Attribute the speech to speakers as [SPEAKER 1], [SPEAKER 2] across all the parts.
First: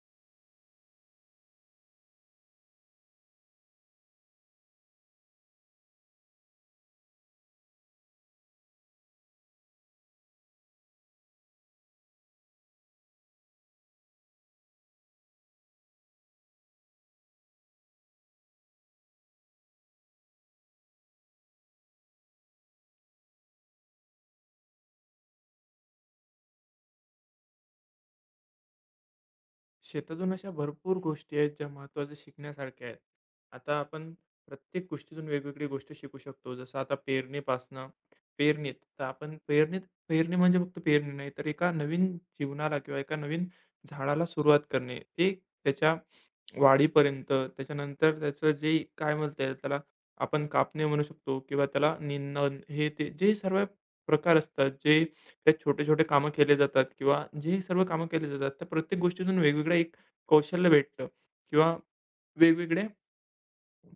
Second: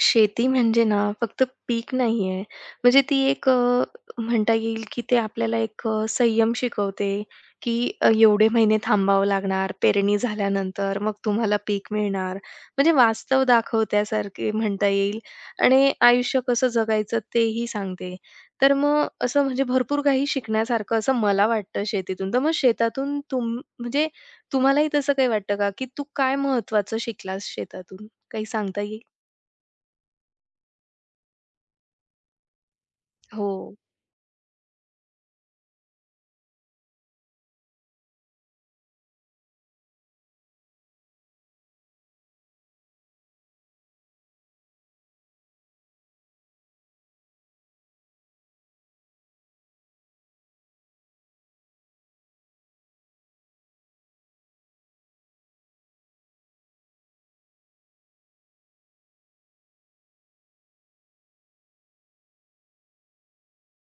[SPEAKER 1] शेती म्हणजे ना फक्त पीक नाही आहे. म्हणजे ती एक अ, म्हणता येईल की ते आपल्याला एक अ, संयम शिकवते की एवढे महिने थांबावं लागणार, पेरणी झाल्यानंतर, मग तुम्हाला पीक मिळणार म्हणजे वास्तव दाखवत्यासारखे म्हणता येईल. आणि आयुष्य कसं जगायचं ते ही सांगते, तर मग असं म्हणजे भरपूर काही शिकण्यासारखं असं मला वाटतं शेतीतून. तर मग शेतातून तुम म्हणजे तुम्हालाही तसं काही वाटतं का की तू काय महत्त्वाचं शिकलास शेतातून. काही सांगता येईल?
[SPEAKER 2] शेतातून अशा भरपूर गोष्टी आहेत ज्या महत्वाच्या शिकण्यासारख्या आहेत.
[SPEAKER 1] हो.
[SPEAKER 2] आता आपण प्रत्येक गोष्टीतून वेगवेगळी गोष्टी शिकू शकतो. जसं आता पेरणीपासनं पेरणीत तर आपण पेरणीत पेरणी म्हणजे फक्त पेरणी नाही तर एका नवीन जीवनाला किंवा एका नवीन झाडाला सुरुवात करणे, ते त्याच्या वाढीपर्यंत. त्याच्यानंतर त्याचं जे काय म्हणता येईल त्याला, आपण कापणे म्हणू शकतो किंवा त्याला निं नण हे ते जे सर्व प्रकार असतात जे ते छोटे-छोटे कामं केले जातात किंवा जे ही सर्व कामं केली जातात त्या प्रत्येक गोष्टीतून वेगवेगळं एक कौशल्य भेटतं किंवा वेगवेगळ्या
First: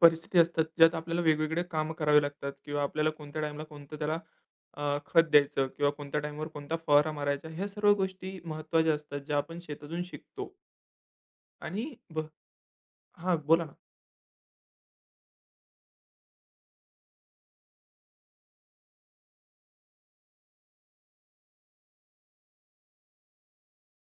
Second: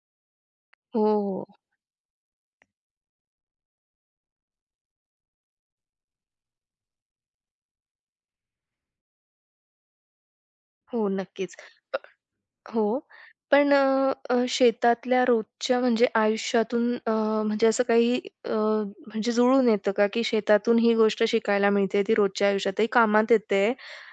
[SPEAKER 2] परिस्थिती असतात. ज्यात
[SPEAKER 1] हो,
[SPEAKER 2] आपल्याला
[SPEAKER 1] हो.
[SPEAKER 2] वेगवेगळे कामं करावे लागतात किंवा आपल्याला कोणत्या टाईमला कोणतं त्याला अ, खत द्यायचं किंवा कोणत्या टाईमवर कोणता फवारा मारायचा. ह्या सर्व गोष्टी महत्त्वाच्या असतात ज्या आपण शेतातून शिकतो.
[SPEAKER 1] हो नक्कीच.
[SPEAKER 2] आणि बह
[SPEAKER 1] हो,
[SPEAKER 2] हां, बोला
[SPEAKER 1] पण
[SPEAKER 2] ना.
[SPEAKER 1] अ, अ, शेतातल्या रोजच्या म्हणजे आयुष्यातून अ, म्हणजे असं काही अ, म्हणजे जुळून येतं का, की शेतातून ही गोष्ट शिकायला मिळते, ती रोजच्या आयुष्यात ही कामात येते.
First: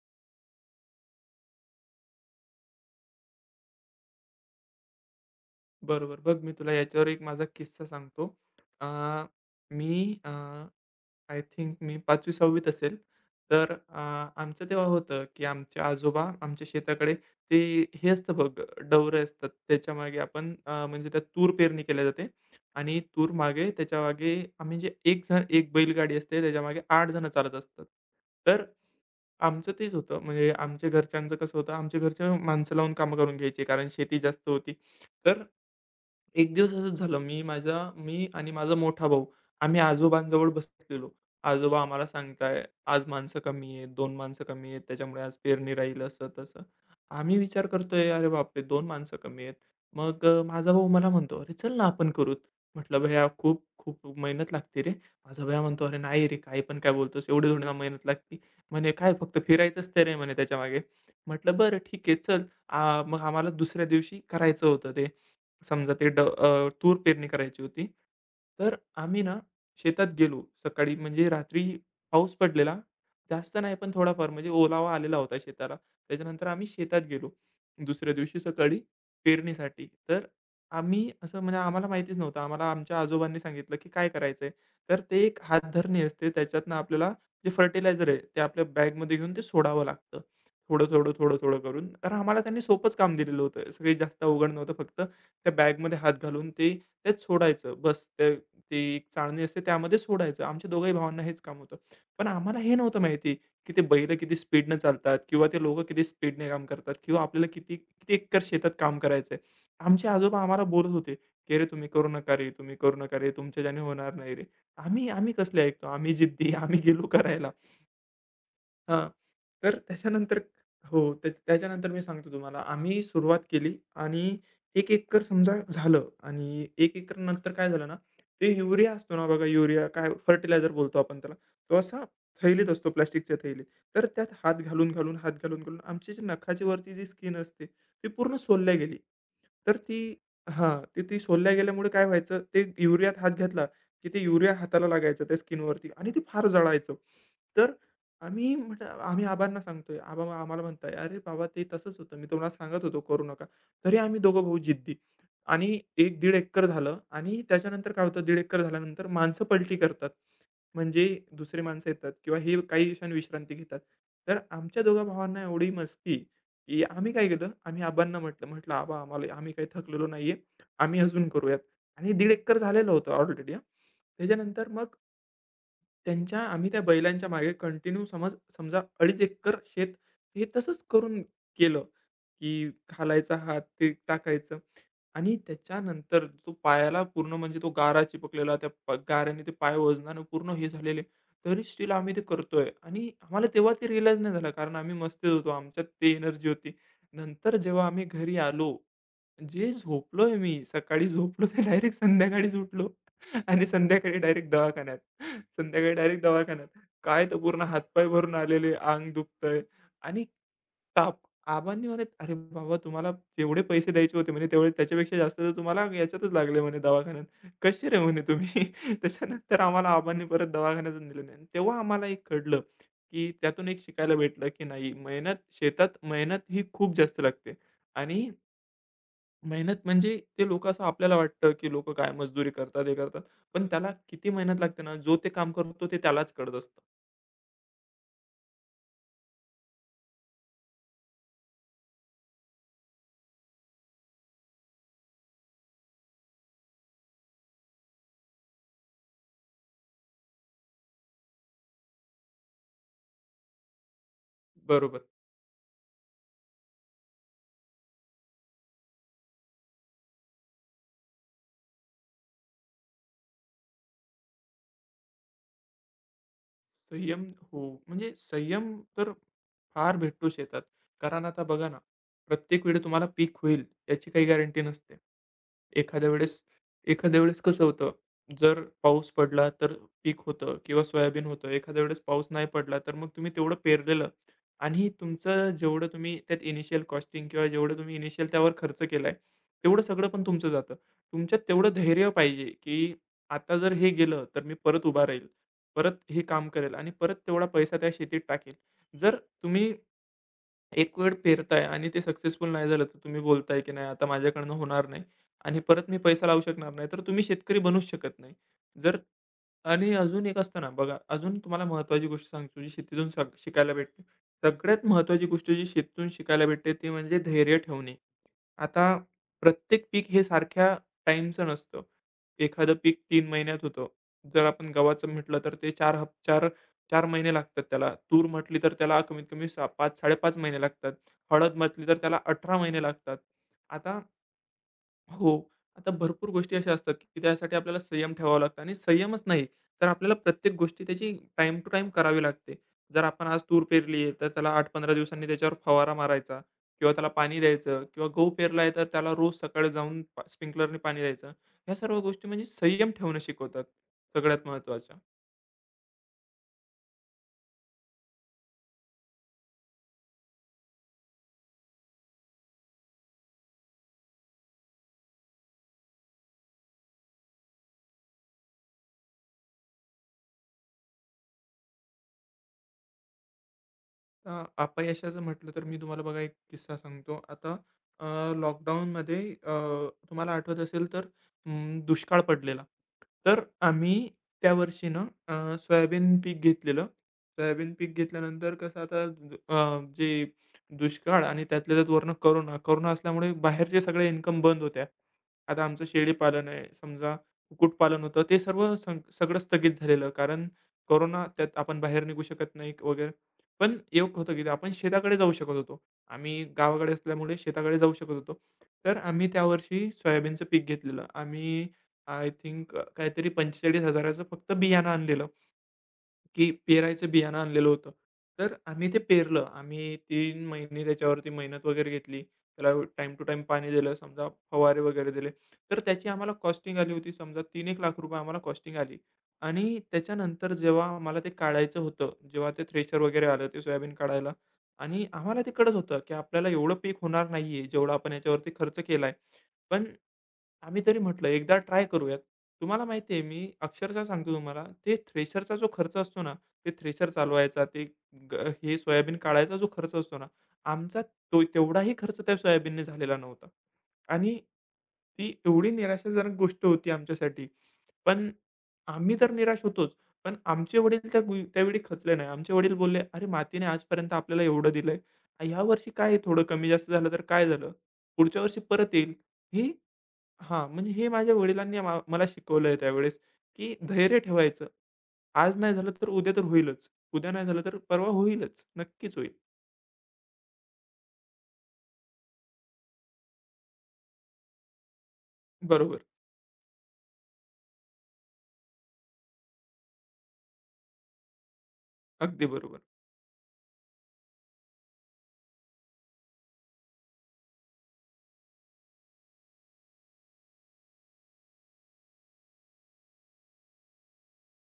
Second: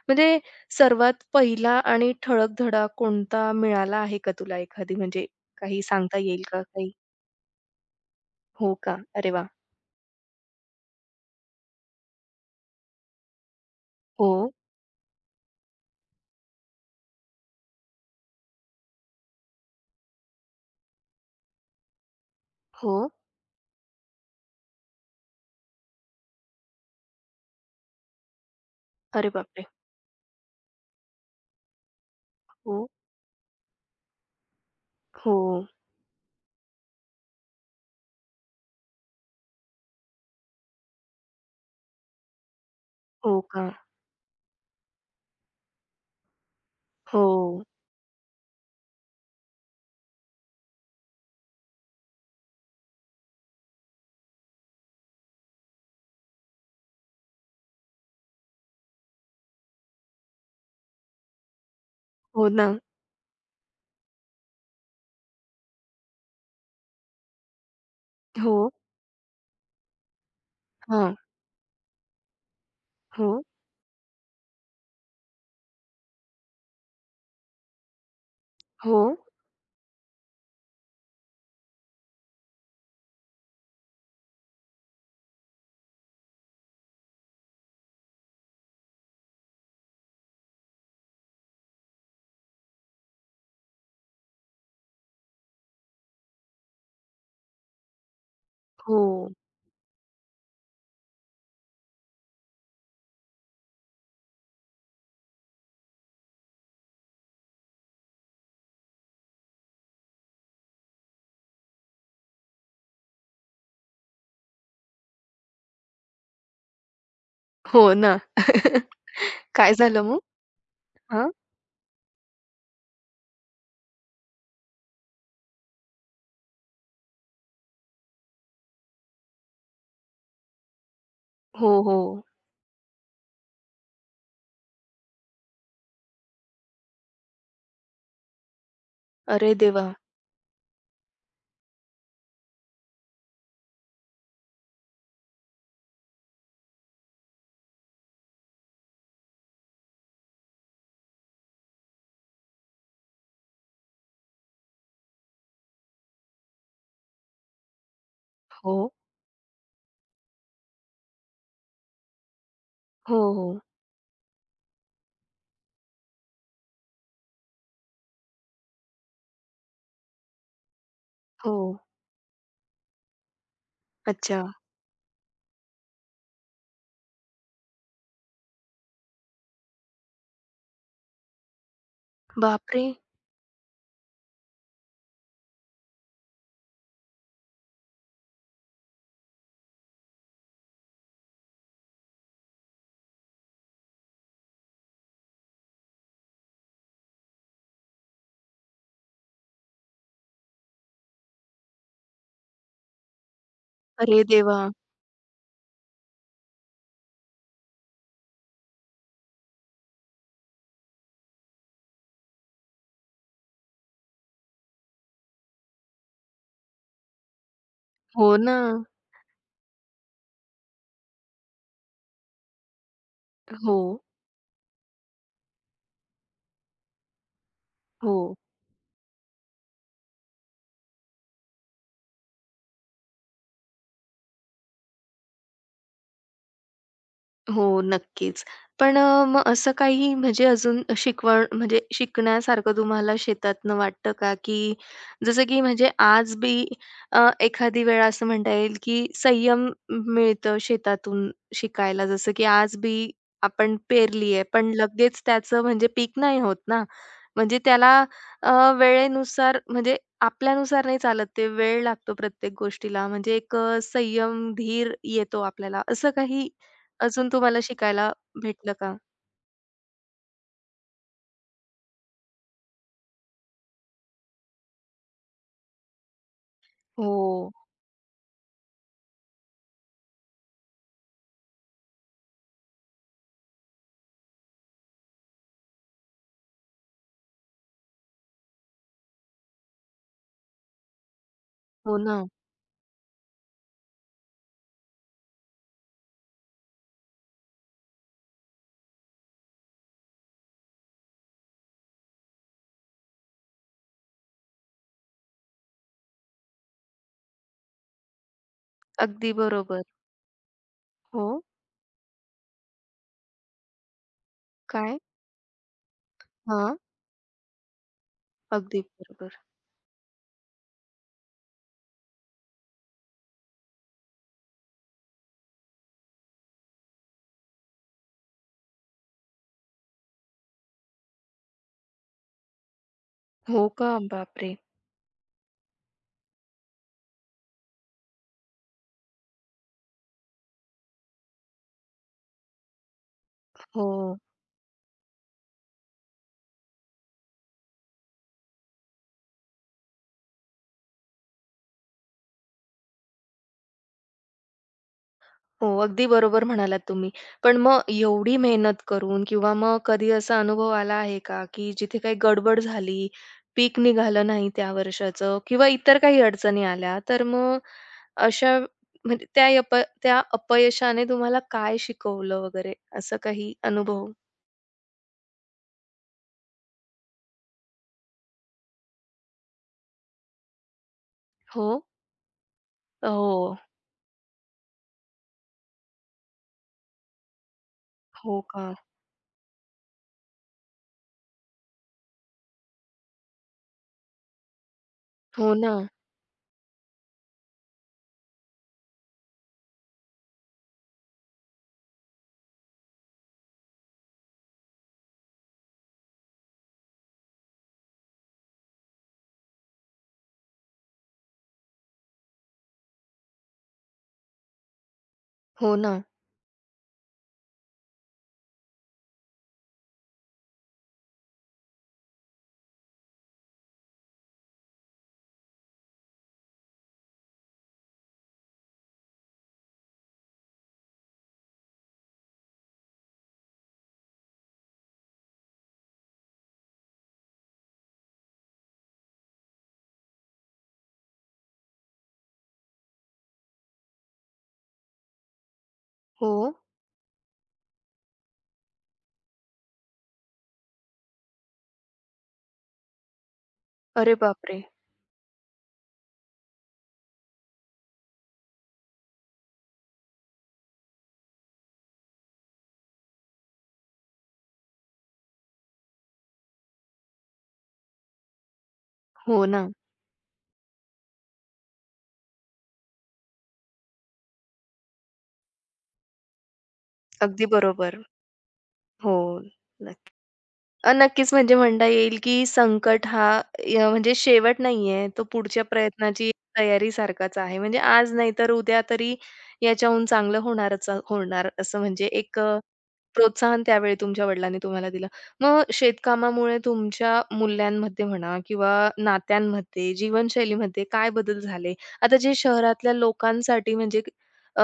[SPEAKER 1] म्हणजे सर्वात पहिला आणि ठळक धडा कोणता मिळाला आहे का तुला एखादी, म्हणजे काही सांगता
[SPEAKER 2] बरोबर. बघ
[SPEAKER 1] येईल
[SPEAKER 2] मी
[SPEAKER 1] का
[SPEAKER 2] तुला
[SPEAKER 1] काही?
[SPEAKER 2] ह्याच्यावर एक माझा किस्सा सांगतो.
[SPEAKER 1] हो
[SPEAKER 2] अ,
[SPEAKER 1] का? अरे वाह!
[SPEAKER 2] मी अ, आय थिंक, मी 5वी -6वी असेल. तर अ,
[SPEAKER 1] हो.
[SPEAKER 2] आमचं तेव्हा होतं, की आमच्या आजोबा आमच्या शेताकडे ते, हे असतं बघ, डवरे असतात, त्याच्यामागे आपण अ, म्हणजे त्यात तूर पेरणी केल्या जाते आणि
[SPEAKER 1] हो.
[SPEAKER 2] तूर मागे, त्याच्यामागे आम्ही जे 1 जण, 1 बैलगाडी असते, त्याच्यामागे 8 जणं चालत असतात. तर,
[SPEAKER 1] अरे बापरे!
[SPEAKER 2] आमचं तेच होतं. म्हणजे आमच्या घरच्यांचं कसं होतं, आमच्या घरचे माणसं
[SPEAKER 1] हो.
[SPEAKER 2] लावून कामं करून घ्यायची, कारण शेती जास्त होती. तर,
[SPEAKER 1] हो.
[SPEAKER 2] एक दिवस असंच झालं मी माझ्या मी आणि माझा मोठा भाऊ, आम्ही आजोबांजवळ बसलेलो. आजोबा आम्हाला सांगता आहेत, "आज
[SPEAKER 1] हो,
[SPEAKER 2] माणसं
[SPEAKER 1] का?
[SPEAKER 2] कमी आहेत, 2 माणसं कमी आहेत, त्याच्यामुळे आज पेरणी राहील असं-तसं." आम्ही
[SPEAKER 1] हो.
[SPEAKER 2] विचार करतोय अरे, बापरे! 2 माणसं कमी आहेत. मग अ, माझा भाऊ मला म्हणतो "अरे चल ना, आपण करूत," म्हटलं "भैया खूप खूप मेहनत लागती रे." माझा भैया म्हणतो "अरे नाही रे, काही पण काय बोलतोस, एवढी थोडी ना, मेहनत लागते" म्हणे "काय फक्त फिरायचंच तर आहे म्हणे त्याच्यामागे." म्हटलं "बरं ठीक आहे चल."
[SPEAKER 1] हो ना.
[SPEAKER 2] आ, मग आम्हाला दुसऱ्या दिवशी करायचं होतं ते. समजा ते, ड अ, तूर पेरणी करायची होती.
[SPEAKER 1] हो.
[SPEAKER 2] तर आम्ही ना, शेतात गेलो. सकाळी
[SPEAKER 1] हां.
[SPEAKER 2] म्हणजे रात्री पाऊस पडलेला.
[SPEAKER 1] हो.
[SPEAKER 2] जास्त नाही पण थोडाफार, म्हणजे ओलावा आलेला होता शेताला. त्याच्यानंतर आम्ही शेतात गेलो, दुसऱ्या दिवशी सकाळी
[SPEAKER 1] हो.
[SPEAKER 2] पेरणीसाठी. तर आम्ही असं म्हणजे आम्हाला माहितीच नव्हतं. आम्हाला आमच्या आजोबांनी सांगितलं, की काय करायचं आहे? तर ते एक हात धरणी असते. त्याच्यातनं आपल्याला जे फर्टिलायझर आहे, ते आपल्या बॅगमध्ये घेऊन ते सोडावं लागतं. थोडं, थोडं, थोडं, थोडं करून. तर आम्हाला त्यांनी सोपंच काम दिलेलं होतं. तस काही जास्त अवघड नव्हतं, फक्त त्या बॅगमध्ये हात घालून ते ते सोडायचं. बस ते ते एक
[SPEAKER 1] हो.
[SPEAKER 2] चाळणी असते त्यामध्ये सोडायचं. आमच्या दोघे ही भावांना हेच काम होतं. पण आम्हाला हे नव्हतं माहिती, की ते बैलं किती स्पीडने चालतात, किंवा ते लोकं किती स्पीडने काम करतात, किंवा आपल्याला किती किती एकर शेतात काम करायचं आहे. आमचे आजोबा आम्हाला बोलत होते, की "अरे तुम्ही करू नका रे तुम्ही करू नका रे. तुमच्या ज्याने होणार नाही रे." आम्ही आम्ही कसले ऐकतो, आम्ही जिद्दी, आम्ही गेलो करायला.
[SPEAKER 1] हो, ना.
[SPEAKER 2] हां. तर
[SPEAKER 1] काय झालं मग?
[SPEAKER 2] त्याच्यानंतर हो
[SPEAKER 1] हं.
[SPEAKER 2] त्याच त्याच्यानंतर मी सांगतो तुम्हाला. आम्ही सुरुवात केली आणि 1 एकर समजा झालं. आणि 1 एकर नंतर काय झालं ना, ते युरिया असतो ना, बघा युरिया काय बोलतो आपण त्याला. तो
[SPEAKER 1] हो,
[SPEAKER 2] असा
[SPEAKER 1] हो.
[SPEAKER 2] थैलीत असतो, प्लास्टिकच्या थैलीत. तर त्यात हात घालून-घालून हात घालून-घालून आमची जी नखाच्या वरची जी स्किन असते, ती पूर्ण सोलल्या गेली.
[SPEAKER 1] अरे
[SPEAKER 2] तर
[SPEAKER 1] देवा!
[SPEAKER 2] ती हां, तर ती सोलल्या गेल्यामुळे काय व्हायचं, ते युरियात हात घातला, की ते युरिया हाताला लागायचं त्या स्किनवरती आणि ते फार जळायचं. तर आम्ही म्हटलं आम्ही आबांना सांगतोय आबा, आम्हाला म्हणताय, "अरे बाबा ते तसंच होतं, मी तुम्हाला सांगत होतो करू नका." तरी आम्ही दोघं भाऊ जिद्दी. आणि एक-दीड एकर झालं आणि त्याच्यानंतर काय होतं दीड एकर
[SPEAKER 1] हो.
[SPEAKER 2] झाल्यानंतर, माणसं पलटी करतात. म्हणजे दुसरी माणसं येतात, किंवा हे काही क्षण
[SPEAKER 1] हो,
[SPEAKER 2] विश्रांती
[SPEAKER 1] हो.
[SPEAKER 2] घेतात. तर आमच्या दोघा भावांना एवढी मस्ती, की आम्ही काय केलं, आम्ही आबांना म्हटलं म्हंटलं "आबा आम्हाला आम्ही काही थकलेलो नाहीये, आम्ही अजून करूयात."
[SPEAKER 1] हो.
[SPEAKER 2] आणि दीड एकर झालेलं होतं ऑलरेडी हं.
[SPEAKER 1] अच्छा.
[SPEAKER 2] त्याच्यानंतर मग त्यांच्या, आम्ही त्या बैलांच्या मागे कंटिन्यू समज समजा 2.5 एकर शेत हे तसंच करून केलं
[SPEAKER 1] बाप
[SPEAKER 2] की
[SPEAKER 1] रे!
[SPEAKER 2] घालायचा हात ते टाकायचं आणि त्याच्यानंतर जो पायाला पूर्ण म्हणजे तो गारा चिपकलेला, त्या गाऱ्याने ते पाय वजनाने पूर्ण हे झालेले. तरी स्टिल आम्ही ते करतोय. आणि आम्हाला तेव्हा ते रिअलाईज नाही झालं कारण आम्ही मस्तीत होतो, आमच्यात ती एनर्जी होती. नंतर जेव्हा आम्ही घरी आलो, जे झोपलोय मी सकाळी झोपलो ते डायरेक्ट संध्याकाळीचं उठलो आणि संध्याकाळी
[SPEAKER 1] अरे
[SPEAKER 2] डायरेक्ट
[SPEAKER 1] देवा!
[SPEAKER 2] दवाखान्यात. संध्याकाळी डायरेक्ट दवाखान्यात काय तर पूर्ण हातपाय भरून आलेले, अंग दुखतंय आणि ताप. आबांनी म्हणे "अरे बाबा तुम्हाला जेवढे पैसे द्यायचे होते म्हणे तेवढे त्याच्यापेक्षा जास्त तर तुम्हाला ह्याच्यातच लागले म्हणे दवाखान्यात. कशी रे म्हणे
[SPEAKER 1] हो,
[SPEAKER 2] तुम्ही?"
[SPEAKER 1] ना.
[SPEAKER 2] त्याच्यानंतर आम्हाला अबांनी परत दवाखान्यातून दिलं नाही. तेव्हा आम्हाला एक कळलं, की त्यातून एक
[SPEAKER 1] हो.
[SPEAKER 2] शिकायला भेटलं की नाही मेहनत शेतात मेहनत ही खूप जास्त लागते आणि
[SPEAKER 1] हो.
[SPEAKER 2] मेहनत म्हणजे ते लोकं असं आपल्याला वाटतं, की लोकं काय मजदुरी करतात, हे करतात. पण त्याला किती मेहनत लागते ना जो ते काम करतो, ते त्यालाच कळत असतं.
[SPEAKER 1] हो नक्कीच. पण अ, मग असं काही म्हणजे अजून शिकवण म्हणजे शिकण्यासारखं तुम्हाला शेतातनं वाटतं का की जसं की म्हणजे आज बी अ, एखादी वेळ असं म्हणता येईल की संयम मिळतं शेतातून शिकायला जसं की आज बी, आपण पेरली आहे पण
[SPEAKER 2] बरोबर.
[SPEAKER 1] लगेच त्याचं म्हणजे पीक नाही होत ना. म्हणजे त्याला अ, वेळेनुसार म्हणजे आपल्यानुसार नाही चालत ते वेळ लागतो प्रत्येक गोष्टीला म्हणजे एक अ, संयम, धीर येतो आपल्याला असं काही
[SPEAKER 2] संयम
[SPEAKER 1] अजून तुम्हाला
[SPEAKER 2] हो,
[SPEAKER 1] शिकायला
[SPEAKER 2] म्हणजे
[SPEAKER 1] भेटलं
[SPEAKER 2] संयम
[SPEAKER 1] का?
[SPEAKER 2] तर फार भेटतो शेतात. कारण आता बघा ना, प्रत्येक वेळी तुम्हाला पीक होईल याची काही गॅरंटी नसते. एखाद्या वेळेस एखाद्या वेळेस
[SPEAKER 1] हो.
[SPEAKER 2] कसं होतं जर पाऊस पडला तर पीक होतं किंवा सोयाबीन होतं. एखाद्या वेळेस पाऊस नाही पडला तर मग तुम्ही तेवढं पेरलेलं आणि तुमचं जेवढं तुम्ही त्यात इनिशिअल कॉस्टिंग किंवा जेवढं तुम्ही इनिशिअल त्यावर खर्च केलाय तेवढं सगळं पण तुमचं जातं. तुमच्यात तेवढं
[SPEAKER 1] हो,
[SPEAKER 2] धैर्य
[SPEAKER 1] ना.
[SPEAKER 2] पाहिजे की आता जर हे गेलं तर मी परत उभा राहील, परत हे काम करेल आणि परत तेवढा पैसा त्या शेतीत टाकेल. जर तुम्ही एक वेळ पेरताय आणि ते सक्सेसफुल नाही झालं. तर तुम्ही बोलताय की नाही आता माझ्याकडनं होणार नाही आणि परत मी पैसा लावू शकणार नाही. तर तुम्ही शेतकरी बनूच शकत नाही. जर
[SPEAKER 1] अगदी बरोबर.
[SPEAKER 2] आणि अजून एक असतं ना, बघा अजून
[SPEAKER 1] हो.
[SPEAKER 2] तुम्हाला महत्वाची गोष्ट सांगतो जी शेतीतून शिका शिकायला भेटते. सगळ्यात
[SPEAKER 1] काय?
[SPEAKER 2] महत्त्वाची गोष्ट जी शेतीतून शिकायला भेटते
[SPEAKER 1] हां.
[SPEAKER 2] ती म्हणजे धैर्य ठेवणे.
[SPEAKER 1] अगदी
[SPEAKER 2] आता
[SPEAKER 1] बरोबर.
[SPEAKER 2] प्रत्येक पीक हे सारख्या टाईमच नसतं. एखादं पीक 3 महिन्यात होतं. जर आपण गव्हाचं म्हटलं तर ते 4 हफ 4 4 महिने लागतात त्याला. तूर म्हटली तर त्याला कमीत कमी 6 5-5.30 महिने लागतात. हळद म्हटली तर त्याला 18 महिने लागतात
[SPEAKER 1] हो का,
[SPEAKER 2] आता
[SPEAKER 1] बाप रे!
[SPEAKER 2] हो. आता भरपूर गोष्टी अशा असतात की त्यासाठी आपल्याला संयम ठेवावं लागतं. आणि संयमच नाही तर आपल्याला प्रत्येक गोष्टी त्याची टाईम टू टाईम करावी लागते. जर आपण आज तूर पेरली आहे,
[SPEAKER 1] हो.
[SPEAKER 2] तर त्याला 8-15 दिवसांनी त्याच्यावर फवारा मारायचा किंवा त्याला पाणी द्यायचं किंवा गहू पेरला आहे तर त्याला रोज सकाळी जाऊन प स्प्रिंकलरनी पाणी द्यायचं. ह्या सर्व गोष्टी म्हणजे संयम ठेवणं शिकवतात. सगळ्यात महत्त्वाच्या.
[SPEAKER 1] हो, अगदी बरोबर म्हणालात तुम्ही. पण मग एवढी मेहनत करून किंवा मग कधी असा अनुभव आला आहे का की जिथे काही गडबड झाली? पीक निघालं नाही त्या वर्षाचं किंवा इतर काही अडचणी आल्या तर मग अशा म्हणजे त्या प त्या अपयशाने तुम्हाला काय शिकवलं वगैरे असं काही अनुभव?
[SPEAKER 2] अ, अपयशाचं म्हटलं तर मी तुम्हाला बघा एक किस्सा सांगतो. आता अ, लॉकडाउनमध्ये अ, तुम्हाला आठवत असेल तर अ,
[SPEAKER 1] हो.
[SPEAKER 2] दुष्काळ पडलेला.
[SPEAKER 1] अ,
[SPEAKER 2] तर
[SPEAKER 1] हो.
[SPEAKER 2] आम्ही त्यावर्षी ना, अ, सोयाबीन पीक घेतलेलं. सोयाबीन पीक
[SPEAKER 1] हो,
[SPEAKER 2] घेतल्यानंतर
[SPEAKER 1] का?
[SPEAKER 2] कसं आता अ, जे दुष्काळ आणि त्यातल्या त्यात वरनं कोरोना. कोरोना असल्यामुळे बाहेरचे सगळे इन्कम बंद होत्या.
[SPEAKER 1] हो,
[SPEAKER 2] आता आमचं
[SPEAKER 1] ना.
[SPEAKER 2] शेळीपालन आहे. समजा कुक्कुटपालन होतं. तर ते सर्व संग सगळं स्थगित झालेलं. कारण कोरोना त्यात आपण बाहेर निघू शकत नाही वगैरे. पण एक होतं की आपण शेताकडे जाऊ शकत होतो. आम्ही गावाकडे असल्यामुळे शेताकडे जाऊ शकत होतो. तर आम्ही त्यावर्षी सोयाबीनचं पीक घेतलेलं. आम्ही आय थिंक अ, काहीतरी 45,000चं फक्त बियाणं आणलेलं.
[SPEAKER 1] हो, ना.
[SPEAKER 2] की पेरायचं बियाणं आणलेलं होतं. तर आम्ही ते पेरलं. आम्ही 3 महिने त्याच्यावरती मेहनत वगैरे घेतली, त्याला टाईम टू टाईम पाणी दिलं. समजा फवारे वगैरे दिले. तर त्याची आम्हाला कॉस्टिंग आली होती. समजा तीन एक लाख रुपये आम्हाला कॉस्टिंग आली. आणि त्याच्यानंतर जेव्हा आम्हाला ते काढायचं होतं जेव्हा ते थ्रेशर वगैरे आलं ते सोयाबीन काढायला आणि आम्हाला ते कळत होतं की आपल्याला एवढं पीक होणार नाही आहे. जेवढा आपण ह्याच्यावरती खर्च केलाय. पण आम्ही तरी म्हटलं एकदा ट्राय करूयात. तुम्हाला माहिती आहे मी अक्षरशः सांगतो तुम्हाला ते थ्रेशरचा जो खर्च असतो ना,
[SPEAKER 1] हो.
[SPEAKER 2] ते थ्रेशर चालवायचा ते ग हे सोयाबीन काढायचा जो खर्च असतो ना, आमचा तो तेवढाही खर्च त्या सोयाबीनने झालेला नव्हता.
[SPEAKER 1] अरे
[SPEAKER 2] आणि
[SPEAKER 1] बापरे!
[SPEAKER 2] ती एवढी निराशाजनक गोष्ट होती आमच्यासाठी, पण आम्ही तर निराश होतोच. पण आमचे वडील त्या गुई त्यावेळी खचले नाही. आमचे वडील बोलले, अरे मातीने आजपर्यंत आपल्याला एवढं दिलंय. आणि ह्या वर्षी काय आहे थोडं कमी जास्त झालं तर काय झालं? पुढच्या वर्षी परत येईल.
[SPEAKER 1] हो, ना.
[SPEAKER 2] ही हां म्हणजे हे माझ्या वडिलांनी आम मला शिकवलंय त्यावेळेस की धैर्य ठेवायचं. आज नाही झालं तर उद्या तर होईलच. उद्या नाही
[SPEAKER 1] अगदी
[SPEAKER 2] झालं तर
[SPEAKER 1] बरोबर,
[SPEAKER 2] परवा होईलच.
[SPEAKER 1] हो
[SPEAKER 2] नक्कीच होईल.
[SPEAKER 1] नक्की. अ, नक्कीच म्हणजे म्हणता येईल की संकट हा य म्हणजे शेवट नाही आहे, तो पुढच्या
[SPEAKER 2] बरोबर.
[SPEAKER 1] प्रयत्नाची तयारी सारखाच आहे. म्हणजे आज नाही तर उद्या तरी याच्याहून चांगलं होणारच होणार असं म्हणजे एक
[SPEAKER 2] अगदी
[SPEAKER 1] अ,
[SPEAKER 2] बरोबर.
[SPEAKER 1] प्रोत्साहन त्यावेळी तुमच्या वडिलांनी तुम्हाला दिलं. मग शेत कामामुळे तुमच्या मूल्यांमध्ये म्हणा, किंवा नात्यांमध्ये, जीवनशैलीमध्ये काय बदल झाले आता जे शहरातल्या लोकांसाठी म्हणजे अ,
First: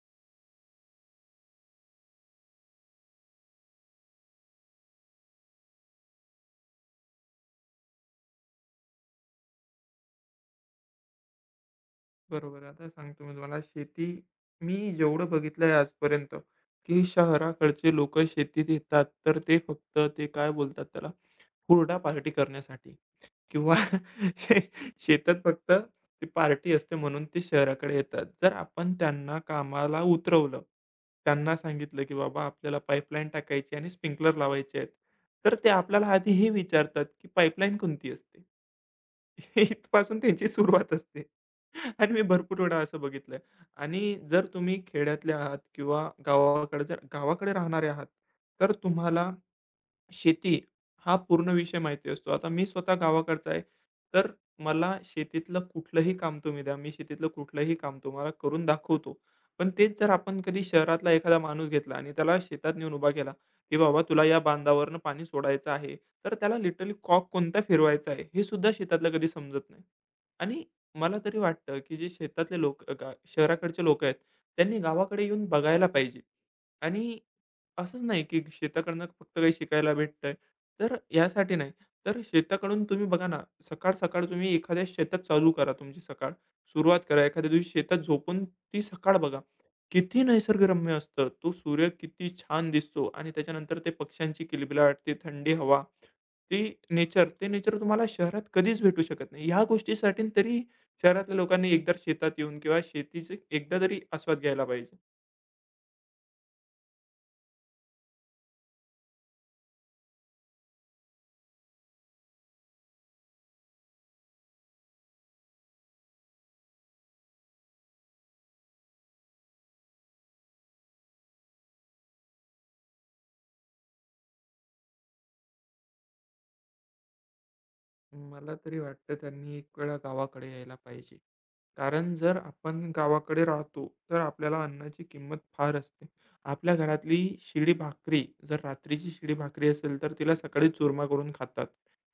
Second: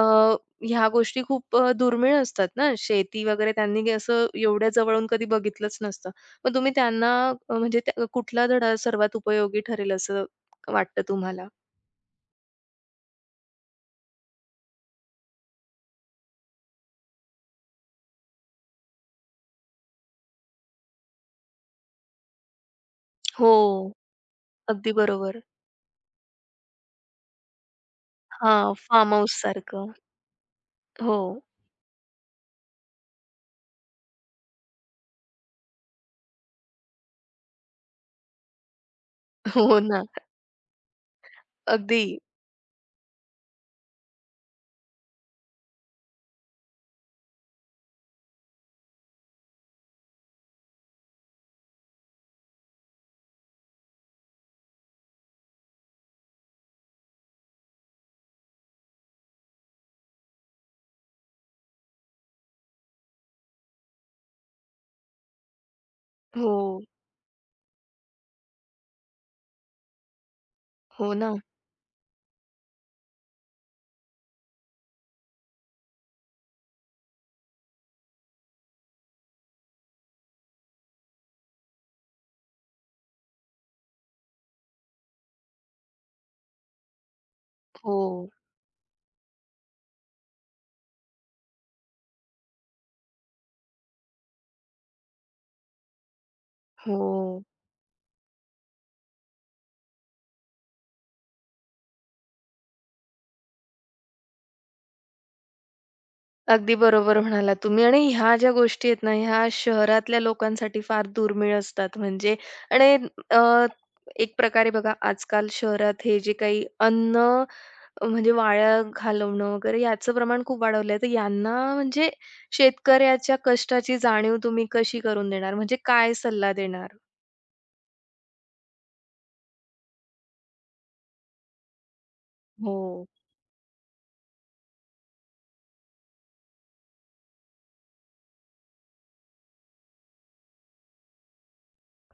[SPEAKER 1] ह्या गोष्टी खूप अ, दुर्मिळ असतात ना, शेती वगैरे त्यांनी असं एवढ्या जवळून कधी बघितलंच नसतं, मग तुम्ही त्यांना अ, म्हणजे त्या कुठला धडा सर्वात उपयोगी ठरेल असं वाटतं तुम्हाला?
[SPEAKER 2] बरोबर आहे. आता सांगतो मी तुम्हाला शेती मी जेवढं बघितलंय आजपर्यंत, की शहराकडचे लोकं शेतीत येतात तर ते फक्त ते काय बोलतात त्याला हुरडा पार्टी करण्यासाठी
[SPEAKER 1] हो,
[SPEAKER 2] किंवा
[SPEAKER 1] अगदी
[SPEAKER 2] शेतात
[SPEAKER 1] बरोबर.
[SPEAKER 2] फक्त ती पार्टी असते म्हणून ते शहराकडे येतात. जर
[SPEAKER 1] हां.
[SPEAKER 2] आपण
[SPEAKER 1] फार्म
[SPEAKER 2] त्यांना
[SPEAKER 1] हाऊससारखं.
[SPEAKER 2] कामाला उतरवलं,
[SPEAKER 1] हो.
[SPEAKER 2] त्यांना सांगितलं की बाबा आपल्याला पाईपलाईन टाकायची आणि स्प्रिंकलर लावायचे आहेत. तर ते आपल्याला आधी हे विचारतात की पाईपलाईन कोणती असते?
[SPEAKER 1] हो ना.
[SPEAKER 2] इथपासून त्यांची सुरुवात असते आणि
[SPEAKER 1] अगदी.
[SPEAKER 2] मी भरपूर वेळा असं बघितलंय आणि जर तुम्ही खेड्यातले आहात किंवा गावाकड गावाकडे राहणारे आहात तर तुम्हाला शेती हा पूर्ण विषय माहिती असतो. आता मी स्वतः गावाकडचा आहे, तर मला शेतीतलं कुठलंही काम तुम्ही द्या. मी शेतीतलं कुठलंही काम तुम्हाला करून दाखवतो. पण तेच जर आपण कधी शहरातला एखादा माणूस घेतला आणि त्याला शेतात नेऊन उभा केला की बाबा तुला या बांधावरनं पाणी सोडायचं आहे तर त्याला
[SPEAKER 1] हो.
[SPEAKER 2] लिटरली कॉक कोणता फिरवायचा आहे हे सुद्धा शेतातला कधी समजत नाही आणि
[SPEAKER 1] हो
[SPEAKER 2] मला तरी
[SPEAKER 1] ना.
[SPEAKER 2] वाटतं की जे शेतातले लोक शहराकडचे लोक आहेत त्यांनी गावाकडे येऊन बघायला पाहिजे आणि असंच नाही की शेताकडनं फक्त काही शिकायला भेटतंय. तर ह्यासाठी नाही. तर शेताकडून तुम्ही बघा ना सकाळ-सकाळ तुम्ही एखाद्या शेतात चालू करा तुमची सकाळ. सुरुवात करा. एखाद्या दिवशी शेतात
[SPEAKER 1] हो.
[SPEAKER 2] झोपून ती सकाळ बघा. किती निसर्गरम्य असतं. तो सूर्य किती छान दिसतो आणि त्याच्यानंतर ते पक्ष्यांची किलबिलाट, ते, थंडी हवा. ती नेचर,
[SPEAKER 1] हो.
[SPEAKER 2] ते नेचर तुम्हाला शहरात कधीच भेटू शकत नाही. ह्या गोष्टीसाठी तरी शहरातल्या लोकांनी एकदा शेतात येऊन किंवा शेतीचे एकदा तरी आस्वाद घ्यायला पाहिजे.
[SPEAKER 1] अगदी बरोबर म्हणालात तुम्ही आणि ह्या ज्या गोष्टी आहेत ना, ह्या शहरातल्या लोकांसाठी फार दुर्मिळ असतात म्हणजे आणि अ, एक प्रकारे बघा आजकाल शहरात हे जे काही अन्न म्हणजे वाया घालवणं वगैरे याचं प्रमाण खूप वाढवलं आहे. तर यांना म्हणजे शेतकऱ्याच्या कष्टाची जाणीव तुम्ही कशी करून देणार म्हणजे काय सल्ला देणार?
[SPEAKER 2] मला तरी वाटतं त्यांनी एक वेळा गावाकडे यायला पाहिजे. कारण जर आपण
[SPEAKER 1] हो.
[SPEAKER 2] गावाकडे राहतो तर आपल्याला अन्नाची किंमत फार असते. आपल्या घरातली शिळी भाकरी जर रात्रीची शिळी भाकरी असेल तर तिला सकाळी चुरमा करून खातात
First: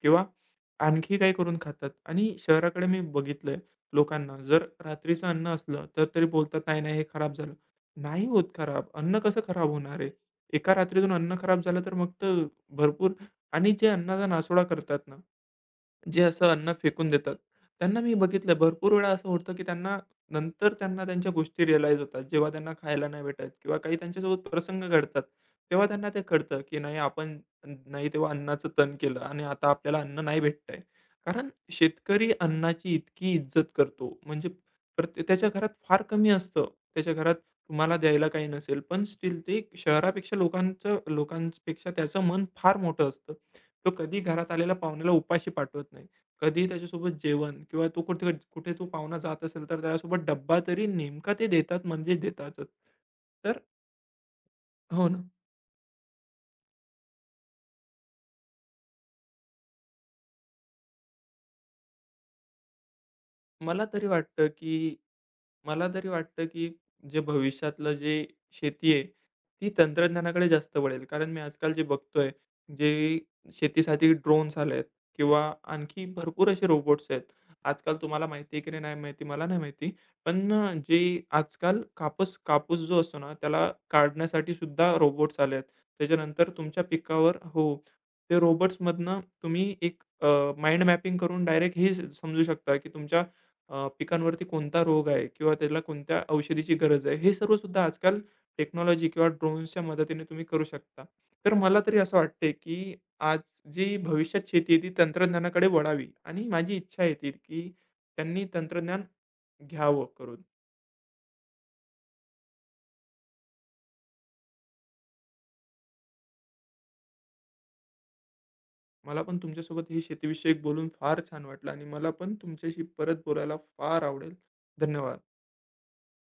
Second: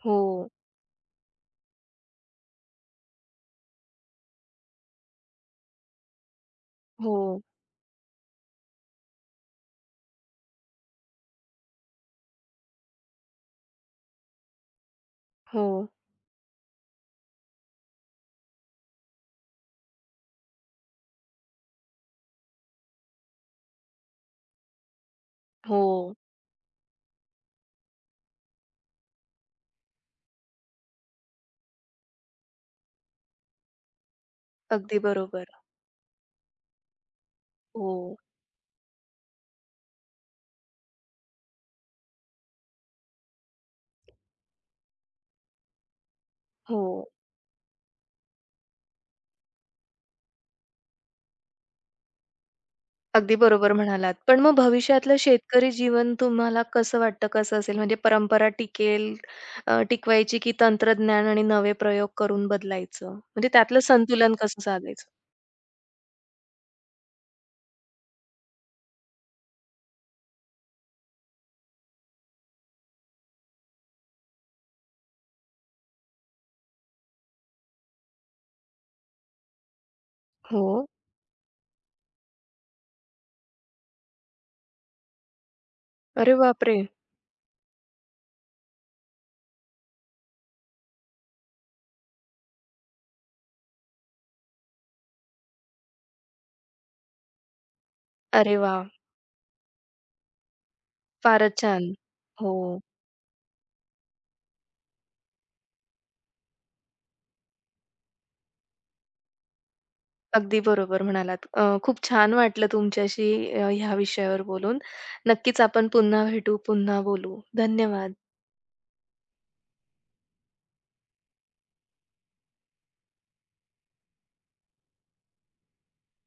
[SPEAKER 2] किंवा
[SPEAKER 1] हो.
[SPEAKER 2] आणखी काही करून खातात आणि शहराकडे मी बघितलंय लोकांना जर रात्रीचं अन्न असलं तर तरी बोलतात, "नाही, नाही, हे खराब
[SPEAKER 1] हो.
[SPEAKER 2] झालं." नाही होत खराब अन्न. कसं खराब होणार आहे? एका रात्रीतून अन्न खराब झालं तर मग तर भरपूर आणि जे अन्नाचा नासोडा करतात ना,
[SPEAKER 1] हो.
[SPEAKER 2] जे असं अन्न फेकून देतात. त्यांना मी बघितलं. भरपूर वेळा असं होतं, की त्यांना नंतर त्यांना त्यांच्या गोष्टी रिअलाईज होतात. जेव्हा त्यांना खायला नाही भेटत किंवा काही त्यांच्यासोबत प्रसंग घडतात तेव्हा त्यांना
[SPEAKER 1] हो.
[SPEAKER 2] ते कळत, की नाही आपण नाही तेव्हा अन्नाचं तण केलं आणि आता आपल्याला अन्न नाही भेटतंय. कारण शेतकरी अन्नाची इतकी इज्जत करतो. म्हणजे
[SPEAKER 1] अगदी
[SPEAKER 2] प्रते त्याच्या
[SPEAKER 1] बरोबर.
[SPEAKER 2] घरात फार कमी असतं. त्याच्या घरात तुम्हाला
[SPEAKER 1] हो.
[SPEAKER 2] द्यायला काही नसेल. पण स्टिल ते शहरापेक्षा लोकांचं लोकांपेक्षा त्याचं मन फार मोठं असतं. तो कधीही घरात आलेल्या पाहुण्याला उपाशी पाठवत नाही. कधीही
[SPEAKER 1] हो.
[SPEAKER 2] त्याच्यासोबत जेवण किंवा तो कुठ कुठे तो पाहुणा जात असेल तर त्याच्यासोबत डब्बा तरी नेमका ते देतात म्हणजेच देतातच.
[SPEAKER 1] अगदी
[SPEAKER 2] तर
[SPEAKER 1] बरोबर म्हणालात, पण मग
[SPEAKER 2] हो,
[SPEAKER 1] भविष्यातलं
[SPEAKER 2] ना.
[SPEAKER 1] शेतकरी जीवन तुम्हाला कसं वाटतं? कसं असेल म्हणजे परंपरा टिकेल, अ, टिकवायची की तंत्रज्ञान आणि नवे प्रयोग करून बदलायचं म्हणजे त्यातलं
[SPEAKER 2] मला तरी
[SPEAKER 1] संतुलन
[SPEAKER 2] वाटतं,
[SPEAKER 1] कसं
[SPEAKER 2] की
[SPEAKER 1] साधायचं?
[SPEAKER 2] मला तरी वाटतं, की जे भविष्यातलं जे शेती आहे ती तंत्रज्ञानाकडे जास्त वळेल. कारण मी आजकाल जे बघतोय जे शेतीसाठी ड्रोन्स आलेत किंवा आणखी भरपूर असे रोबोट्स आहेत. आजकाल तुम्हाला माहिती आहे की नाही? नाही माहिती, मला नाही माहिती. पण अ,
[SPEAKER 1] हो.
[SPEAKER 2] जे आजकाल कापस कापूस जो असतो ना त्याला काढण्यासाठी सुद्धा रोबोट्स आलेत.
[SPEAKER 1] अरे,
[SPEAKER 2] त्याच्यानंतर तुमच्या
[SPEAKER 1] बापरे!
[SPEAKER 2] पिकावर हो. ते रोबोट्समधनं तुम्ही एक अ, माइंड मॅपिंग करून डायरेक्ट हे समजू शकता, की तुमच्या अ, पिकांवरती कोणता रोग आहे किंवा त्याला कोणत्या औषधीची गरज आहे. हे सर्व सुद्धा आजकाल
[SPEAKER 1] अरे, वाह!
[SPEAKER 2] टेक्नॉलॉजी किंवा ड्रोन्सच्या मदतीने तुम्ही करू शकता. तर
[SPEAKER 1] फारच
[SPEAKER 2] मला
[SPEAKER 1] छान,
[SPEAKER 2] तरी असं वाटतंय,
[SPEAKER 1] हो.
[SPEAKER 2] की आज जी भविष्यात शेती आहे ती तंत्रज्ञानाकडे वळावी आणि माझी इच्छा आहे, की त्यांनी तंत्रज्ञान घ्यावं करून.
[SPEAKER 1] अगदी बरोबर म्हणालात. अ, खूप छान वाटलं तुमच्याशी अ, ह्या विषयावर बोलून. नक्कीच आपण पुन्हा भेटू, पुन्हा बोलू. धन्यवाद.
[SPEAKER 2] मला पण तुमच्यासोबत हे शेती विषयक बोलून फार छान वाटलं आणि मला पण तुमच्याशी परत बोलायला फार आवडेल. धन्यवाद.